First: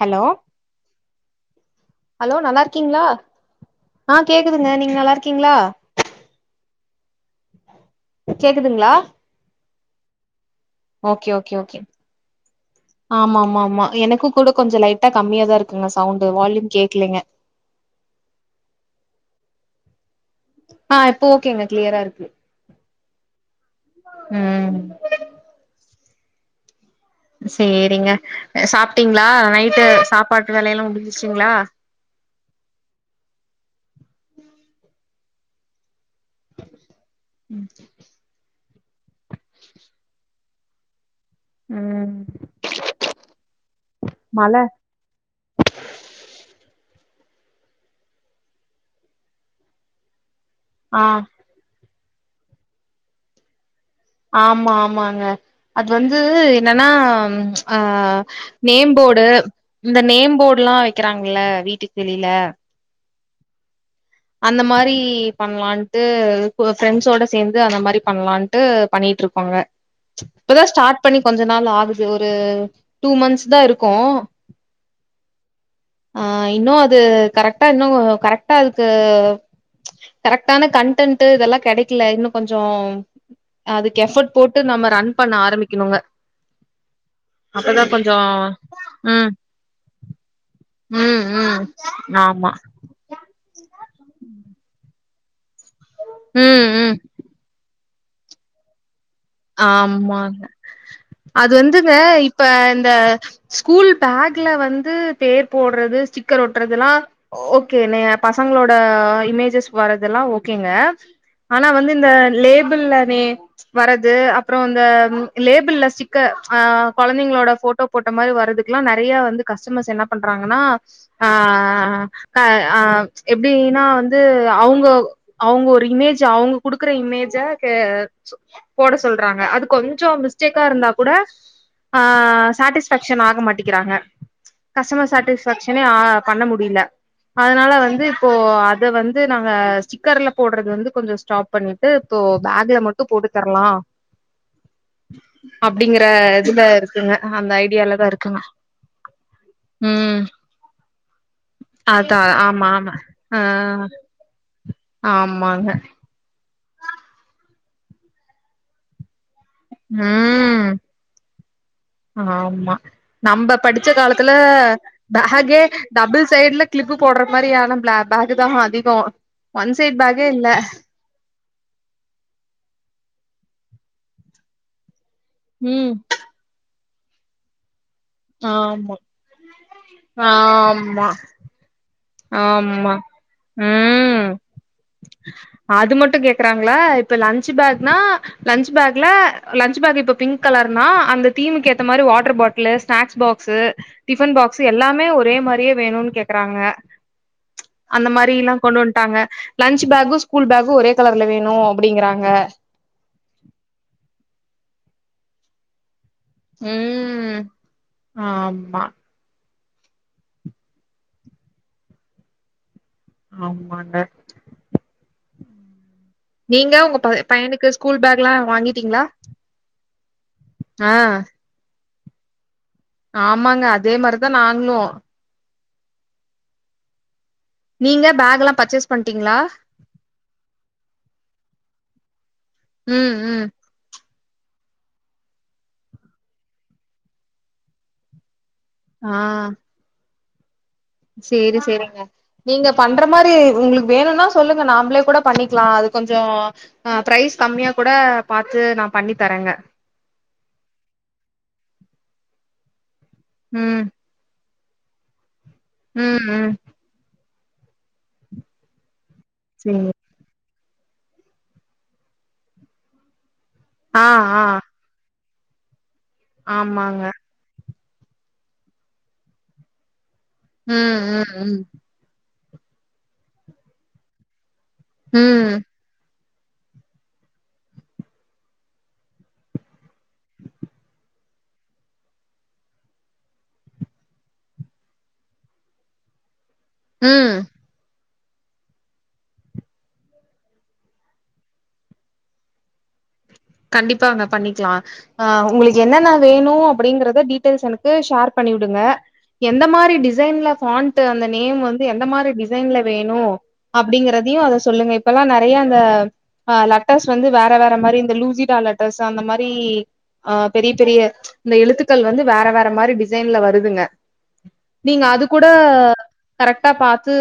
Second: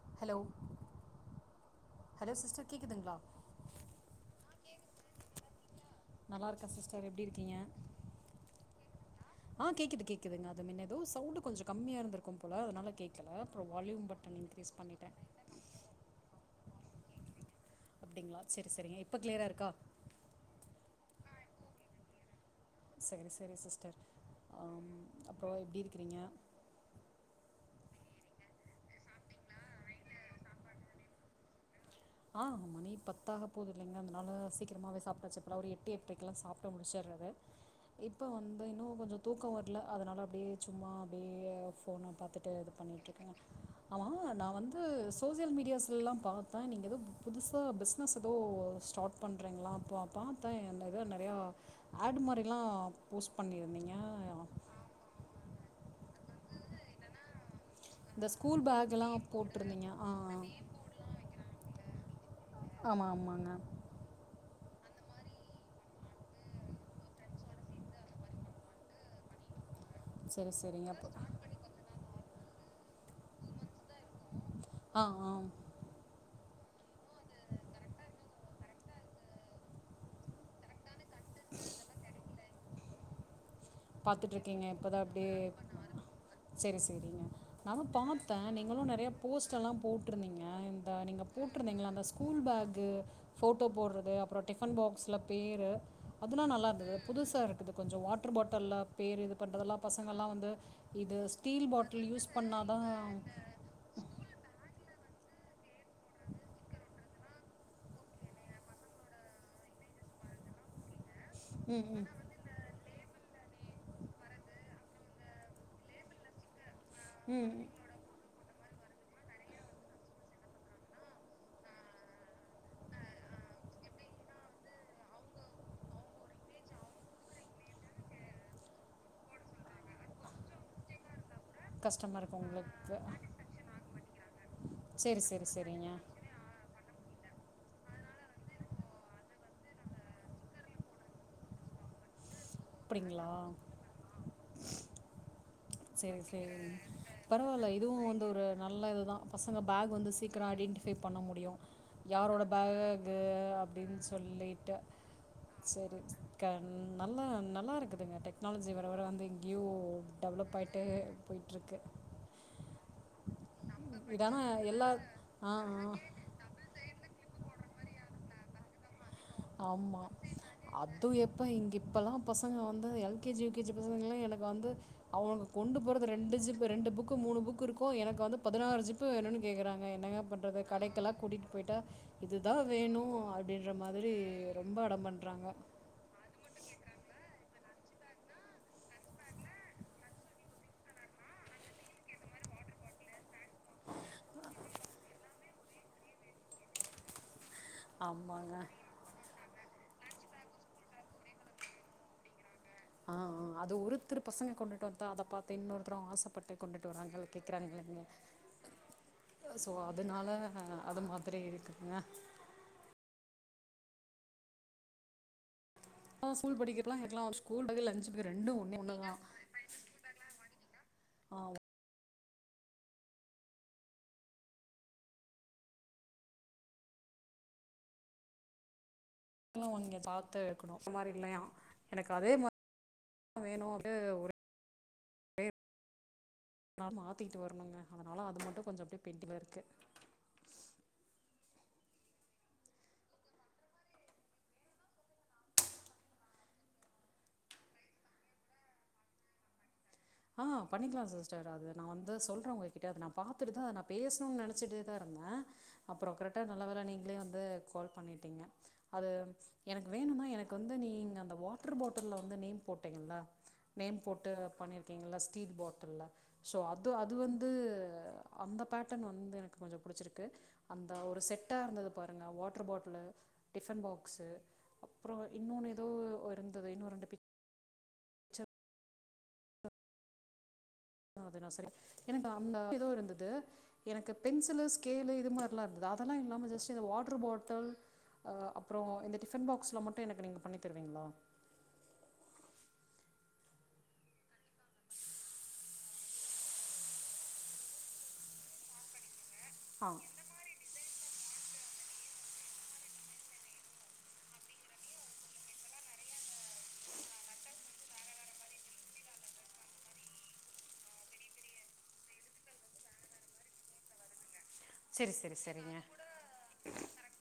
Hello hello sister நல்லாருக்கீங்களா கேட்குதுங்களா ஆ கேக்குதுங்க நீங்க நல்லாருக்கீங்ளா நல்லாருக்கேன் சிஸ்டர் எப்டி இருக்கீங்க கேக்குதுங்களா ஆ கேக்குது கேக் குதுங்க அது முன்ன ஏதோ ஓகே சவுண்டு ஓகே கொஞ்சம் ஓகே கம்மியா இருந்து இருக்கும் போல அதனால கேட்கல அப்புறோம் வால்யூம் பட்டன் இன்க்ரீஸ் பண்ணிட்டேன் கம்மியா தான் இருக்குங்க சவுண்ட் வால்யூம் கேட்கலீங்க அப்படிங்களா செரி செரிங்க இப்ப கிளியரா இருக்கா ஆ இப்ப ஓகேங்க க்ளியரா இருக்கு செரி சரி சிஸ்டர் ம் அப்றோ எப்டி இருக்கிறீங்க சேரிங்க சாப்டீங்களா நைட்டு சாப்பாட்டு வேலயெல்லா முடிஞ்சிச்சுங்களா ஆ மணி பத்தாக போது இல்லைங்க அதனால சீக்ரமாவே சாப்பிடாச்சு ஒரு எட்டு எ எட்றக்கெல்லாம் சாப்டு முடிச்சிறது இட் இப்போ வந்து இன்னும் கொஞ்சம் தூக்கம் வரல அதனால அப்டியே சும்மா அப்டியே யே ஃபோன் ம் பாத்துட்டு இது பண்ணிட்டு இருக்கே ஆமா நா மழ வந்து சோசியல் மீடியாஸ்லலாம் பாத்தா நீங்க எதோ புதுசா பிஸ்னஸ் எதோ ஸ்டார்ட் பண்றீங்ளா அப்போ பாத்தே என் இது ஆ நெறையா ஆட் மாரில்லா போஸ்ட் பண்ணிருந்தீங்க ஆமா ஆமாங்க அது வந்து என்னன்னா ஆ இந்த ஸ்கூல் நேம் பேக்லா போர்டு போட்ருந்தீங்க இந்த ஆ நேம் போர்ட்லா வக்கிறாங்ல வீட்டுக்கு வெளில ஆமா ஆமாங்க அந்த மாரி பண்லான் இது பிரெண்ட்ஸோட சேந்து அந்த மாரி பண்லான்டு பண்ணிட்ருக்கோங்க செரி இப்பதா செரிங்க ஸ்டார்ட் அப்போ பண்ணி கொஞ்ச நாள் ஆகுது ஒரு டூ மந்த்ஸ் தா இருக்கும் ஆ ஆ ஆ இன்னு அது இது கரெக்ட்டா இன்னு கரெக்ட்டா இது கரெக்ட்டான கன்டென்ட்டு இதெல்லா கெடைக்கல இன்னும் கொஞ்சௌ அதுக்கு எஃபர்ட் போட்டு நம்ம ரன் பண்ண ஆரம்பிக்கணுங்க செரி செரிங்க அப்பதா நானும் கொஞ்சோ பாத்தே நீங்களும் நெறைய ம் போஸ் ல்லா போட்ருந்தீங்க இந்த நீங்க ம் ம் போட்ருந்தீங்கள்ள அந்த ஸ்கூல் ஆமா பேக்கு போட்டோ போட்றது அப்றோ டிஃபன் பாக்ஸ்ல பேரு அதுலா ம் நல்லாருந்தது ம் புதுசா இருக் இப்ப கொஞ்சோ வாட்டர் பாட்டில்ல பேரு பண்றதெல்லா பசங்கள்லா ஆமா வந்து இது அது ஸ்டீல் வந்துங்க பாட்டில் யூஸ் இப்ப பண்ணா தா இந்த ஸ்கூல் பேக்ல வந்து பேர் போட்றது ஸ்டிக்கர் ஒட்றதெல்லா ஓகே நீங்க பசங்களோட இமேஜஸ் வரதெல்லா ஓகேங்க ஆனா ம் வந்து ம் இந்த லேபிள்ல நே வர து அப்றோ இந்த லேபிள்ல ஸ்டிக்கர் அ கொழந்தைங்களோட ம் போட்டோ போட்ட மாறி வரதுக்கெல்லா நெறைய வந்து கஸ்டமர்ஸ் என்ன பண்றாங்கன்னா ஆ ஹ அ எப்டின்னா வந்து அவங்க அவங்க ஒரு இமேஜ் அவங்க குடுக்குற இமேஜ க போட சொல்றாங்க அது கொஞ்சோ மிஸ்டேக்கா இருந்தா கூட ஆ கஷ்டமாக இருக்குது உங்களுக்கு சாட்டிஸ்பேக்ஷன் ஆக மாட்டிக்கிறாங்க கஸ்டமர் சரி சரி சாட்டிஸ்ஃபாக்ஷனே சரிங்க ஆ பண்ண முடியில அதுனால வந்து இப்போ அத வந்து நாங்க ஸ்டிக்கர்ல போடுறது வந்து கொஞ்சோ ஸ்டாப் பண்ணிட்டு இப்போ பேக்ல மட்டு போடு ஆ அப்டிங்கற சேரி சேரி இதுல இருக்குங்க அந்த பரவால்ல இதுவு ஐடியாலதா வந்து இருக்குங்க ஒரு நல்ல இதுதா பசங்க பேக் வந்து ம் சீக்ர ஆடிட் பைவ் பண்ண முடியு அதா யாரோட ஆமா ஆமா பேக்கு ஆ அப்டின் சொ சொல்லிட்ட ஆமாங்க சரி கன் நல்லா நல்லா இருக்குதுங்க டெக்னாலஜி வர வர வந்து எங்யோ டெவலப் ஆயிட்டு போயிட்ருக்கு ஆம்மா நம்ம படிச்ச காலத்துல இதான எல்லா ஆ பேக்கே ஆ டபுள்ஸ் சைடு்ல கிளிப்பு போடுற மாறியான பேக் தா அதிக ஒன் சைட் பேக்கே இல்ல து யப்ப இங் இப்பல்லா பசங்க வந்து L K G U K G பசங்கலா எனக்கு வந்து அவனுக் கொண்டு ம் போறது ரெண்டு ஜிப்பு ரெண்டு புக்கு மூணு புக்கு இருக்கு எனக்கு வந்து பதினாறு ஆமா ஜிப்பு வேணும்னு கேக்க்குறாங்க என்னங்க பண்ற ஆமா கடைக்கல்லா கூட்டிட் போயிட்டா இதுதா ஆமா வேணு அப்டின்ற மாரி ம் ரொம்ப அடம் பண்றாங்க அது மட்டு கேக்குறாங்களா இப்ப லன்ச்சு பேக்னா லன்ச் பேக்ல லன்ச்சு பேக் இப்ப பிங்க் கலர்னா அந்த தீமுக்கு ஏத்த மாறி வாட்டர் பாட்டில் லு ஸ்நாக்ஸ் பாக்ஸு டிபன் பாக்ஸ் எல்லாமே ஒரே மாறியே வேணுன் கேக்குறாங்க அந்த மாரில்லா ஆமாங்க. கொண்டு வன்ட்டாங்க லன்ச் பேக்கு ஸ்கூல் பேக்கு ஒரே கலர்ல வேணு அப்டிங்கறாங்க ஆ ஆ அது ஒருத்தர் பசங்க கொண்டுட்டு வந்தா அதை பாத்து இன்னொருத்தரும் ஆசை பட்டு கொண்டுட்டு வறாங்க ம் கேக்குறாங்களங்க ஆமா ஸோ அதனால அது மாதிரி இருக்குங்க ஆமாங்க ஸ்கூல் நீங்க உங்க படிக்கிறப்பலாம் பை எனக்குலாம் பையனுக்கு பேக், ஸ்கூல் லஞ்ச் பேக் பேக்ல்லா ஒண்ணே வாங்ட்டீங்களா ஒண்ணுதான். ஆ ஆமாங்க அதே மாறி தா நாங்ளு நீங்க பேக் எல்லா பர்ச்சஸ் பண்டீங்களா [unintelligible] அங்க பாத்து வைக்கணு அந்த மாறி இல்லையா எனக்கு அதே ம் ம். மாரி வேணுட்டு ஒரே பே நா மாத்திக்கிட்டு வரணுங்க அதனால அது மட்டு கொஞ்சோ அப்டியே ஆ பெண்டில இருக்கு சேரி சேரிங்க நீங்க பண்ற மாறி உங்களுக்கு வேணுனா சொல்லுங்க நாமளே கூட பண்ணிக்கலா அது கொஞ்சோ ஆ பிரைஸ் கம்மியா கூட பாத்து நா பண்ணி தரேங்க ஆ பண்ணிக்கலா சிஸ்டர் அது நா வந்து சொல்றே உங்ககிட்ட அத நா பாத்துட்டுதா அத ம் நா பேசணும்னு நெனச்சிட்டு [unintelligible] அப்றோ ம் கரெட்டா ம். நல்ல வேலை நீங்ளே வந்து கால் பண்ணிட்டீங்க அது எனக்கு சேரி. வேணும்னா எனக்கு வந்து நீங்க அந்த வாட்டர் பாட்டில்ல வந்து நேம் போட்டீங்கங்கள்ள நேம் ஆ போட்டு ஆ பண்ணியிருக்கீங்களா ஸ்டீல் பாட்டில்ல ஸோ அது ஆமாங்க. அது வந்து அந்த பேட்டர்ன் வந்து எனக்கு கொஞ்சம் புடிச்சிருக்கு அந்த ம் ஒரு ம் செட்டா ம். இருந்தது பாருங்க வாட்டர் பாட்டிலு டிஃபன் பாக்ஸ் அப்றம் ம் இன்னொன்னு ஏதோ ஒரு இருந்த வேனும் ரண்டுபிட் அது நான் செரி எனக்கு அந்த ஏதோ இருந்தது எனக்கு பென்சிலு ஸ்கேலு இது மாரிலாம் இருந்தது அதெல்லாம் இல்லாமல் ஜஸ்ட் இந்த வாட்டர் ம். பாட்டில் அப்றம் இந்த டிபன் பாக்ஸ்ல மட்டும் எனக்கு நீங்க பண்ணி தருவீங்களா கண்டிப்பாங்க பண்ணிக்கலாம் ஆ உங்களுக்கு என்னென்ன வேணும் அப்டிங்கிறத டீட்டெயில்ஸ் எனக்கு ஷேர் பண்ணி விடுங்க எந்த ஆ மாரி டிசைன்ல ஃபண்ட் அந்த நேம் வந்து எந்த மாதிரி டிசைன்ல வேணும் அப்டிங்கிறதையும் அதை சொல்லுங்க இப்ப எல்லாம் நிறைய அந்த ஆஹ் லட்டஸ் வந்து வேற வேற மாதிரி இந்த லூஸ் ஜிடா லட்டர்ஸ் அந்த மாரி ஆ பெரிய பெரிய இந்த எழுத்துக்கள் வந்து வேற வேற மாரி டிசைன்ல வருதுங்க நீங்க சரி அது சரி கூட சரிங்க கரெக்டா பாத்து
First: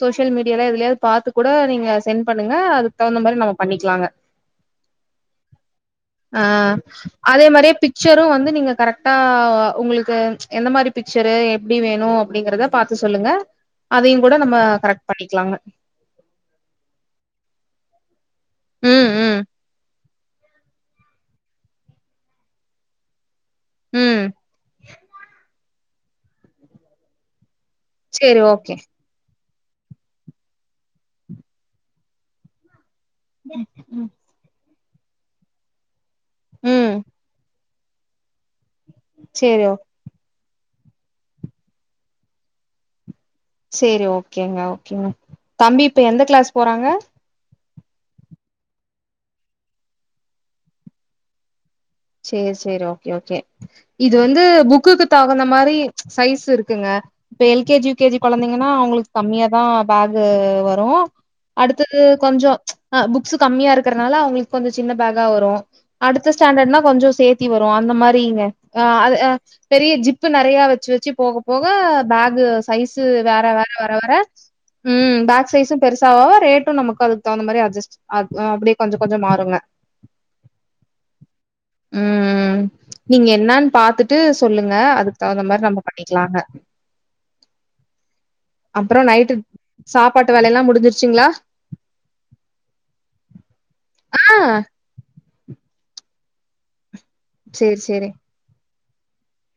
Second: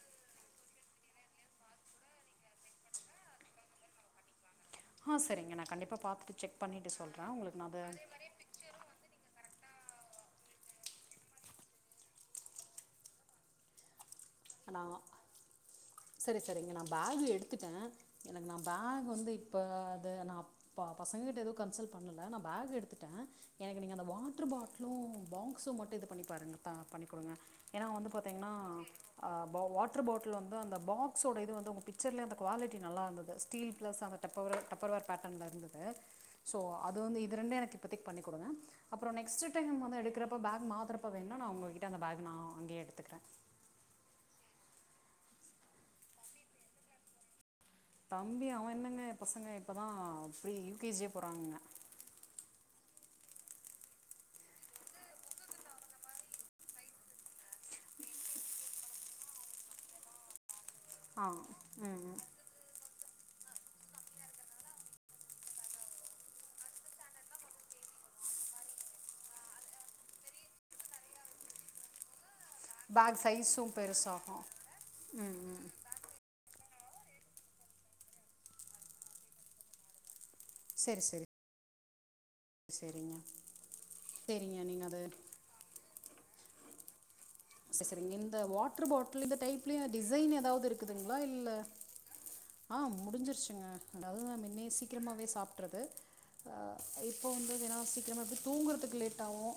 சோசியல் மீடியால எதுலயாவது பாத்து கூட நீங்க செட் பண்ணுங்க அது தகுந்த மாரி நம்ம பண்ணிக்கலாங்க ஆ சரிங்க நான் கண்டிப்பா ஆ அதே மாரியே பிச்சரும் வந்து நீங்க கரெக் டா உங்களுக்கு எந்த மாரி பிக்சரு எப்டி வேணும் அப்டிங்கிறத பாத்து சொல்லுங்க அதையும் கூட நம்ம கரெக்ட் பண்ணிக்கலாங்க செரி செரி இங்க நான் பேக் எடுத்துட்டேன் எனக்கு நான் பேகு ம் வந்து ம் இப்ப ஆ நான் பசங்க கிட்ட எதுவும் கன்சல் பண்ணல நான் பேக் எடுத்துட்டே எனக்கு நீங்க அந்த ம் வாட்ரு பாட்டிலும் பாக்ஸும் மட்டும் இது பண்ணி பாருங்கள் தா பண்ணி கொடுங்க ஏன்னா வந்து சேரி பாத்தீங்கன்னா ஓகே பா வாட்ரு பாட்டில் வந்து அந்த ப்ஸோட இது வந்து உங்க பிக்சர்லேயே அந்த குவாலிட்டி நல்லா இருந்தது ஸ்டீல் பிளஸ் ம் அந்த டப்பர்வேர் பேட்டன்ல இருந்தது சோ ம் அது வந்து இது ரெண்ட எனக்கு இப்போதக்கு பண்ணி குடுங்க அப்றம் நெக்ஸ்ட் சேரி ஓ டைம் வந்து எடுக்கிறப இப்போ பேக் மாத்துறப்ப வேணா நான் உங்ககிட்ட அந்த பேக் நான் அங்கயே எடுத்துக்கிறேன் செரி ஓகேங்க ஓகேங்க தம்பி இப்ப எந்த கிளாஸ் போறாங்க தம்பி அவ என்னங்க பசங்க இப்பதா அப்டி யூ கே ஜியே போறாங்க செரி செரி ஓகே ஓகே இது வந்து புக்குக்கு தகுந்த மாரி சைஸு இருக்குங்க இப்ப L K G U K G கொழந்தைங்கன்னா அவங்குளுக்கு கம்மியாதா பேகு வரோ ஆ ம் அடுத்தது ம். கொஞ்சோ ச்சு புக்ஸு கம்மியாக்கிறனால அவங்குளுக்கு கொஞ்சோ சின்ன பேகா வரோ அடுத்த ஸ்டாண்டர்ட்னா கொஞ்சோ சேத்தி வரோ அந்த மாரிங்க அ பெரிய ஜிப்பு நறையா வெச்சு வெச்சு போக போக பேகு சைஸு பேக் வேற வேற சைஸும் வர வர பெருசாகும் ம் பேக் சைஸும் பெரு சா ரேட்டும் நமக்கு அதுக்கு தகுந்த மாதிரி அட்ஸ்ட் அப்டியே கொஞ்சோ கொஞ்சோ மாறுங்க செரி செரி உம் உம் நீங்க என்னான்னு பாத்துட்டு சரிங்க சொல்லுங்க நீங்கள் அது அதுக்கு தகுந்த மாரி நம்ம பண்ணிக்கலாங்க நெஸசரிங்க இந்த வாட்ரு அப்புறம் பாட்டிலு நைட்டு இந்த டைப்லயு டிசைன் சாப்பாட்டு எதாவது வேலையெல்லாம் இருக்குதுங்களா முடிஞ்சிருச்சுங்களா? இல்ல ஆ முடிஞ்சிருச்சுங்க அதவாது ஆ நம்ம நேசி சீக்கிரமாவே சாப்டிறது இப்போ வந்து வேணா சேரி சேரி சீக்கிரமாவே தூங்குறதுக்கு லேட்டாவோ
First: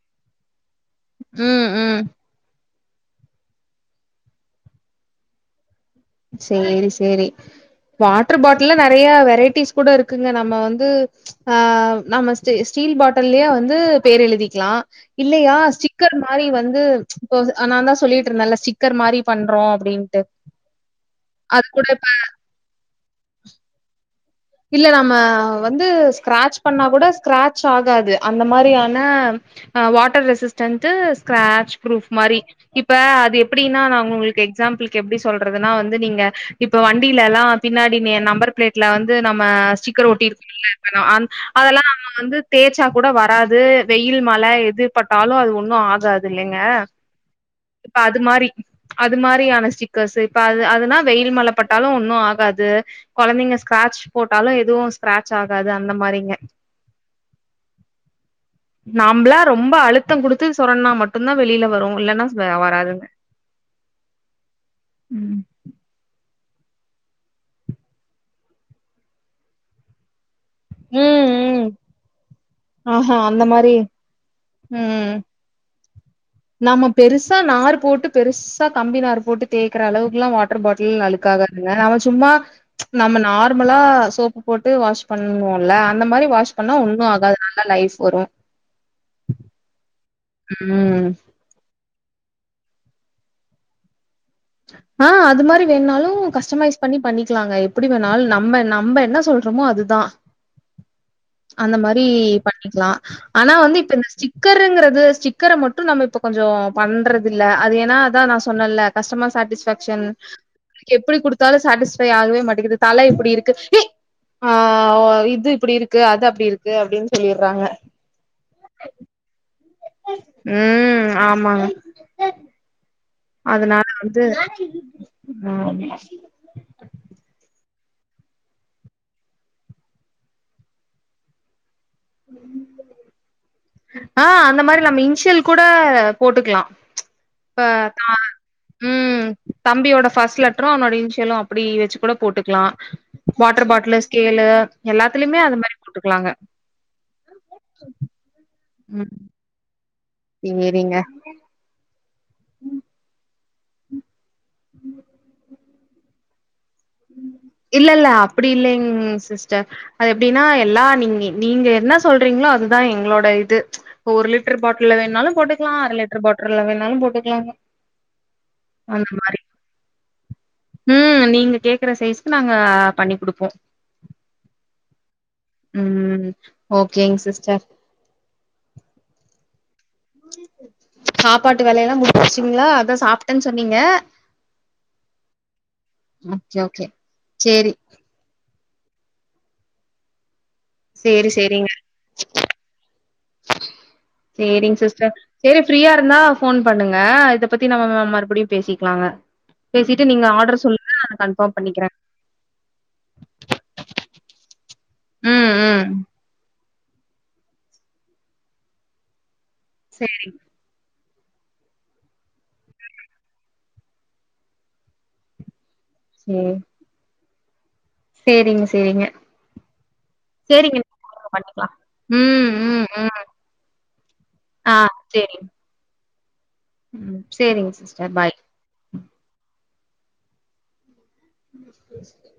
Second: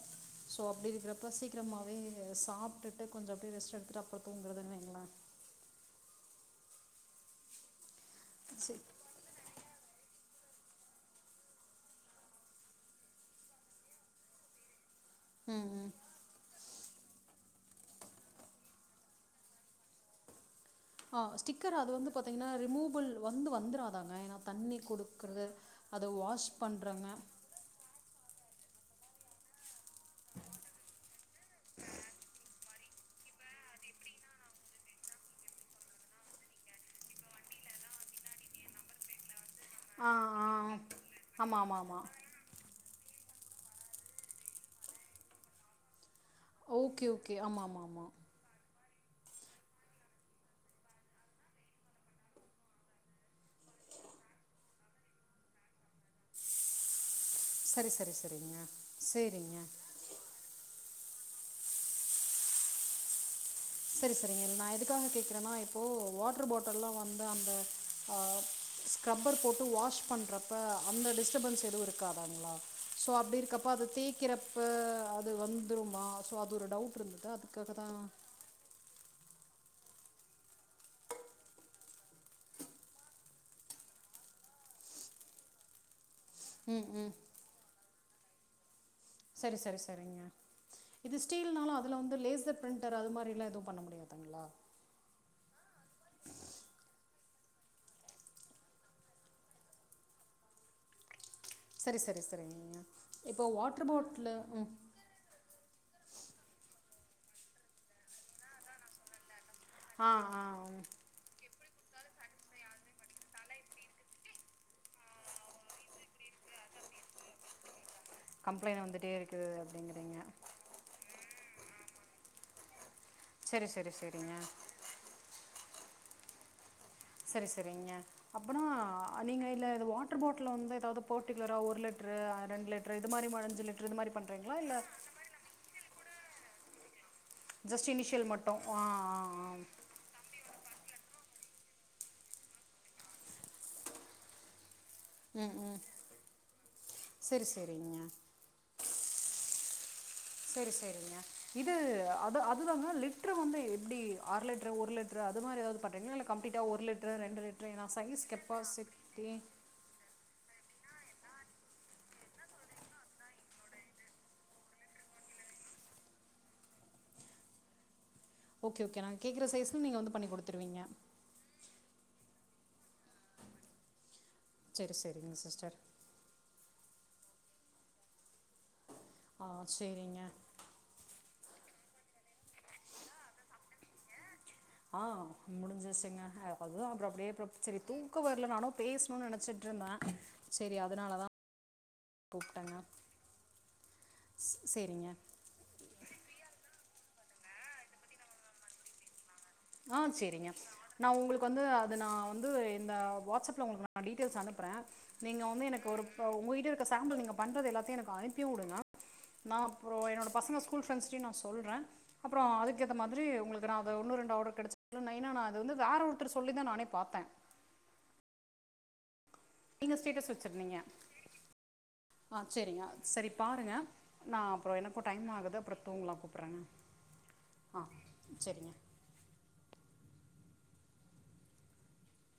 ஸோ அப்டி இருக்றப்ப ம் சீக்கிரமாகவே ம் சாப் விட்டுட்டு கொஞ்சோ அப்டி ரெஸ்ட் எடுத்துட்டு அப்புறோ தூங்கறதுனு வெய்ங்களே செரி செரி வாட்டர் பாட்டில்ல சரி நறையா வெரைட்டிஸ் கூட இருக்குங்க நம்ம வந்து ஆ நம்ம ஸ்டீ ஸ்டீல் பாட்டல்லயே வந்து பேர் எழுதிக்கலா இல்லியா ம் ம் ஸ்டிக்கர் ம மாரி வந்து இப்ப நா தா சொல்லிட்டு இருந்தேன்ல ஸ்டிக்கர் மாரி பண்றோ அப்டீன்ட்டு ஆ ஸ்டிக்கர் அது வந்து பாத்தீங்கன்னா ரிமூபல் வந்து வந்த்ராதாங்க ஏனா இல்ல நம்ம வந்து ஸ்க்ராட்சு பண்ணா கூட பண்ணுறங்க ஸ்கிராச் ஆகாது அந்த மாரியான அ வாட்டர் ரெசிஸ்டன்ட்டு ஸ்கிராட்சு ப்ரூஃப் மாரி இப்ப அது எப்டீன்னா நாங்க உங்குளுக்கு எக்ஸாம்பிளுக்கு எப்டி சொல்றதுன்னா வந்து நீங்க இப்ப வண்டியில எல்லா பின்னாடி நீ நம்பர் பிளேட்ல வந்து நம்ம சிக்கர் ஆ ஒட்டி ஆ இருக்கீங்கல எல்லாரோ அந் ஆமாம் ஆமாம் அதெல்லா ஆமாம் நம்ம வந்து தேய்ச்சா கூட வராது வெயில் மழை எது பட்டாலு அது ஒண்ணு ஆகாது ப்ரியுங்க ஓகே ஓகே ஆமாம் ஆமாம் இப்ப ஆமாம் அது மாரி அது மாரியான ஸ்டிக்கர்ஸு இப்ப அது அதுனா வெயில் மேல பட்டாலு ஒன்னும் ஆகாது கொழந்தைங்க ஸ்கிராட்சு போட்டாலு எதுவு ஸ்கிராட்சு ஆகாது அந்த மாரிங்க சரி சரி சரிங்க செரிங்க முத்தம் குடுத்து சொரன்ட்னா மட்டு தா வெளில வரோ இல்லன்னா வ வராதுங்க செரி செரிங்க நா எதுக்காக ம் கேக்குறன்னா இ ஓ வாட்ரு பாட்டல்லா வந்து அந்த அ ஸ்க்ரப்பர் போட்டு வாஷ் பண்ற ப்ப அந்த ம் டிஸ்ட்பன்ஸ் ம் எதுவு இருக்காதாங்களா ஸோ ஆஹா அப்டி அந்த இருக்குறப்ப மாரி அது தேய்க்கிறப்ப அது வந்து து மாவ் நம்ம பெருசா நார் போட்டு பெருஸ் தா கம்பி நார் போட்டு தேய்க்கற அளவுக்குலா வாட்டர் பாட்டில் அழுக்காதுங்க நம்ம சும்மா நம்ம நார்மலா சோப்பு போட்டு வாஷ் பண்ணுவோம்ல அந்த மாரி வாஷ் பண்ணா ம் ஒண்ணோ ம் ஆகாது நல்லா லைஃப் வரோ செரி செரி செரிங்க ம் ஸ்டீல்னாலோ அதுல வந்து லேசர் பிரிண்டர் அது மாரிலா எதுவு பண்ண முடியாதுங்களா ஆ அது மாதிரி வேணாலு கஸ்டமைஸ் பண்ணி பண்ணிக்கலாங்க எப்படி வேணாலு நம்ம நம்ம என்ன சொல்ற அப்றமு அதுதா அந்த சரி மாதிரி சரி சரிங்க பண்ணிக்கலாம இப்போ ஆனா வந்து வாட்டர் இப்ப இந்த பாட்டிலு ம் ஸ்டிக்கருங்கறது ஸ்டிக் க்கிற மட்டு நம்ம இப்ப கொஞ்சோ பண்றதில்ல அது ஏன்னா அதா நா சொன்னலே கஸ்டமர் சேட்டிஸ்பேக் ஷன் ஆ ஆ ம். எப்டி குடுத்தாலு சாட்டிஸ்பை ஆகவே மாட்டேங்கிது தல இப்டி இருக்கு ஆ ஓ இது இப்படி இருக்கு அது அப்படி இருக்கு அப்டின்னு சொல்லிடுறாங்க கம்ப்ளைண் வந்துட்டே இருக்கு அப்டிங்கிறீங்க ம் ஆமாங் சரி அதனால சரி வந்து சரிங்க ம் சரி சரிங்க அப்புனா நீங்க இல்ல இது வாட்டர் பாட்ல வந்து ஏதாது பர்ட்டிகுலராக ஒரு லெட் ஒரு ரெண்டு லிட்ரு இது மாரி மடிஞ்சு லிட்ரு இது மாரி பண்றீங்களா இல்ல இன்சில் கூட போட்டுக்கலா இப்ப ஜஸ்ட் தா இனிஷியல் மட்டும் ஆ ஆ ம் ஆ தம்பியோட ஃப்ஸ்ட் லெட் ட்ரோ அவ இன்சியலு அப்டி வச்சு கூட போட்டுக்கலா வாட்டர் பாட்லு ஸ்கேலு எல்லாத்துலயுமே அது மாரி போட்டுக்கலாங்க செரி செரிங்க ம் செரி சேரிங்க செரிங்க இது அது அதுதாங்க லிட்ரு வந்து எப்டி அர லிட்ரு ஒரு லிட்ரு அது மாரி எதாது பண்ணிறீங்களா இல்ல கம்பீளிட்டா ஒரு லிட் லிட்ரு ரெண்டு லிட்ரு ஏன்னா இல்ல இல்ல சைஸ் அப்டி இல்லைங் கெப்பாசிட்டி சிஸ்டர் அது எப்டின்னா எல்லா நீங்க நீங்க என்ன சொல்றீங்களோ அதுதா எங்களோட இது ஒரு லிட்ரு பாட்ல வேணாலு போட்டுக்கலா அர லிட்ரு பாட்டில்ல வேணாலு போட்டுக்கலா ஓகே ஓகே நாங்க கேக்குற சைஸ்க்கு நீங்க வந்து பண்ணி கொடுங் ம் நீங்க கேக்குற சைஸ்க்கு நாங்க பண்ணி குடுப்போ செரி செரிங்க சிஸ்டர் ம் ஓகேங் சிஸ்டர் ஓ சேரிங்க சாப்பாட்டு வேலையல்லா முடிஞ்சிடுச்சிங்களா அதா சாப்ட்டன் சொன்னீங்க ஆ முடிஞ்சிருச்சுங்க ஓகே அதுதா ஓகே அப்ரோ சேரி அப்டியே [unintelligible] க்கோ வரல நானு பேசணுன்னு நெனச்சிட்டு இருந்தே செரி அதனாலதா சேரி சேரிங்க கூப்ட்டேங்க சேரிங் சிஸ்டர் சேரி ஃப்ரீயா இருந்தா போன் பண்ணுங்க இத பத்தி நம்ம மறுபடியு பேசிக்கலாங்க ஆ பேசிட்டு நீங்க சேரிங்க ஆர்டர் சொல்லுங்க நா உங்களுக்கு கன்ஃபார்ம் வந்து பண்ணிக்கிறே அது நா வந்து இந்த வாட்ஸ் அப் ல உங்களுக்கு நா டீடெய்ல்ஸ் அனுபரே நீங்க ம் வந்து ம் எனக்கு ஒரு ப்ப உங்க வீட்லருக்க சேம்பெள் நீங்க பண்றது எல்லாத்தையு எனக்கு அனுப்பிவிடுங்க நா அப்ரோ சேரி என்னோட பசங்க ஸ் ஸ்கூல் ஃப்ரண்ட்ஸ்டையு நா சொல்றே அப்பரோ அதுக்க ஏத்த மாரி உங்களுக்கு நா அத ஒன்னு ரெண்டு ஓட கெடைச்ச [unintelligible] நா வந்து வேற ஒருத்தர் சேரி சொல்லிதா நானே பாத்தெ சேரிங்க சேரிங்க நீங்க ஸ்டேட்டஸ் வச்சுிருந்தீங்க சேரிங்க பண்ணிக்கலா ஆ ம் செரிங்க ம் ம் சரி பாருங்க நா அப்ரோ ஆ எனக்கு டைம் சேரிங்க ஆகுது அப்ரோ தூங்கலா கூப்டறேங்க ம் சேரிங்க ஆ சிஸ்டர் பாய் சரிங்க [inaudible]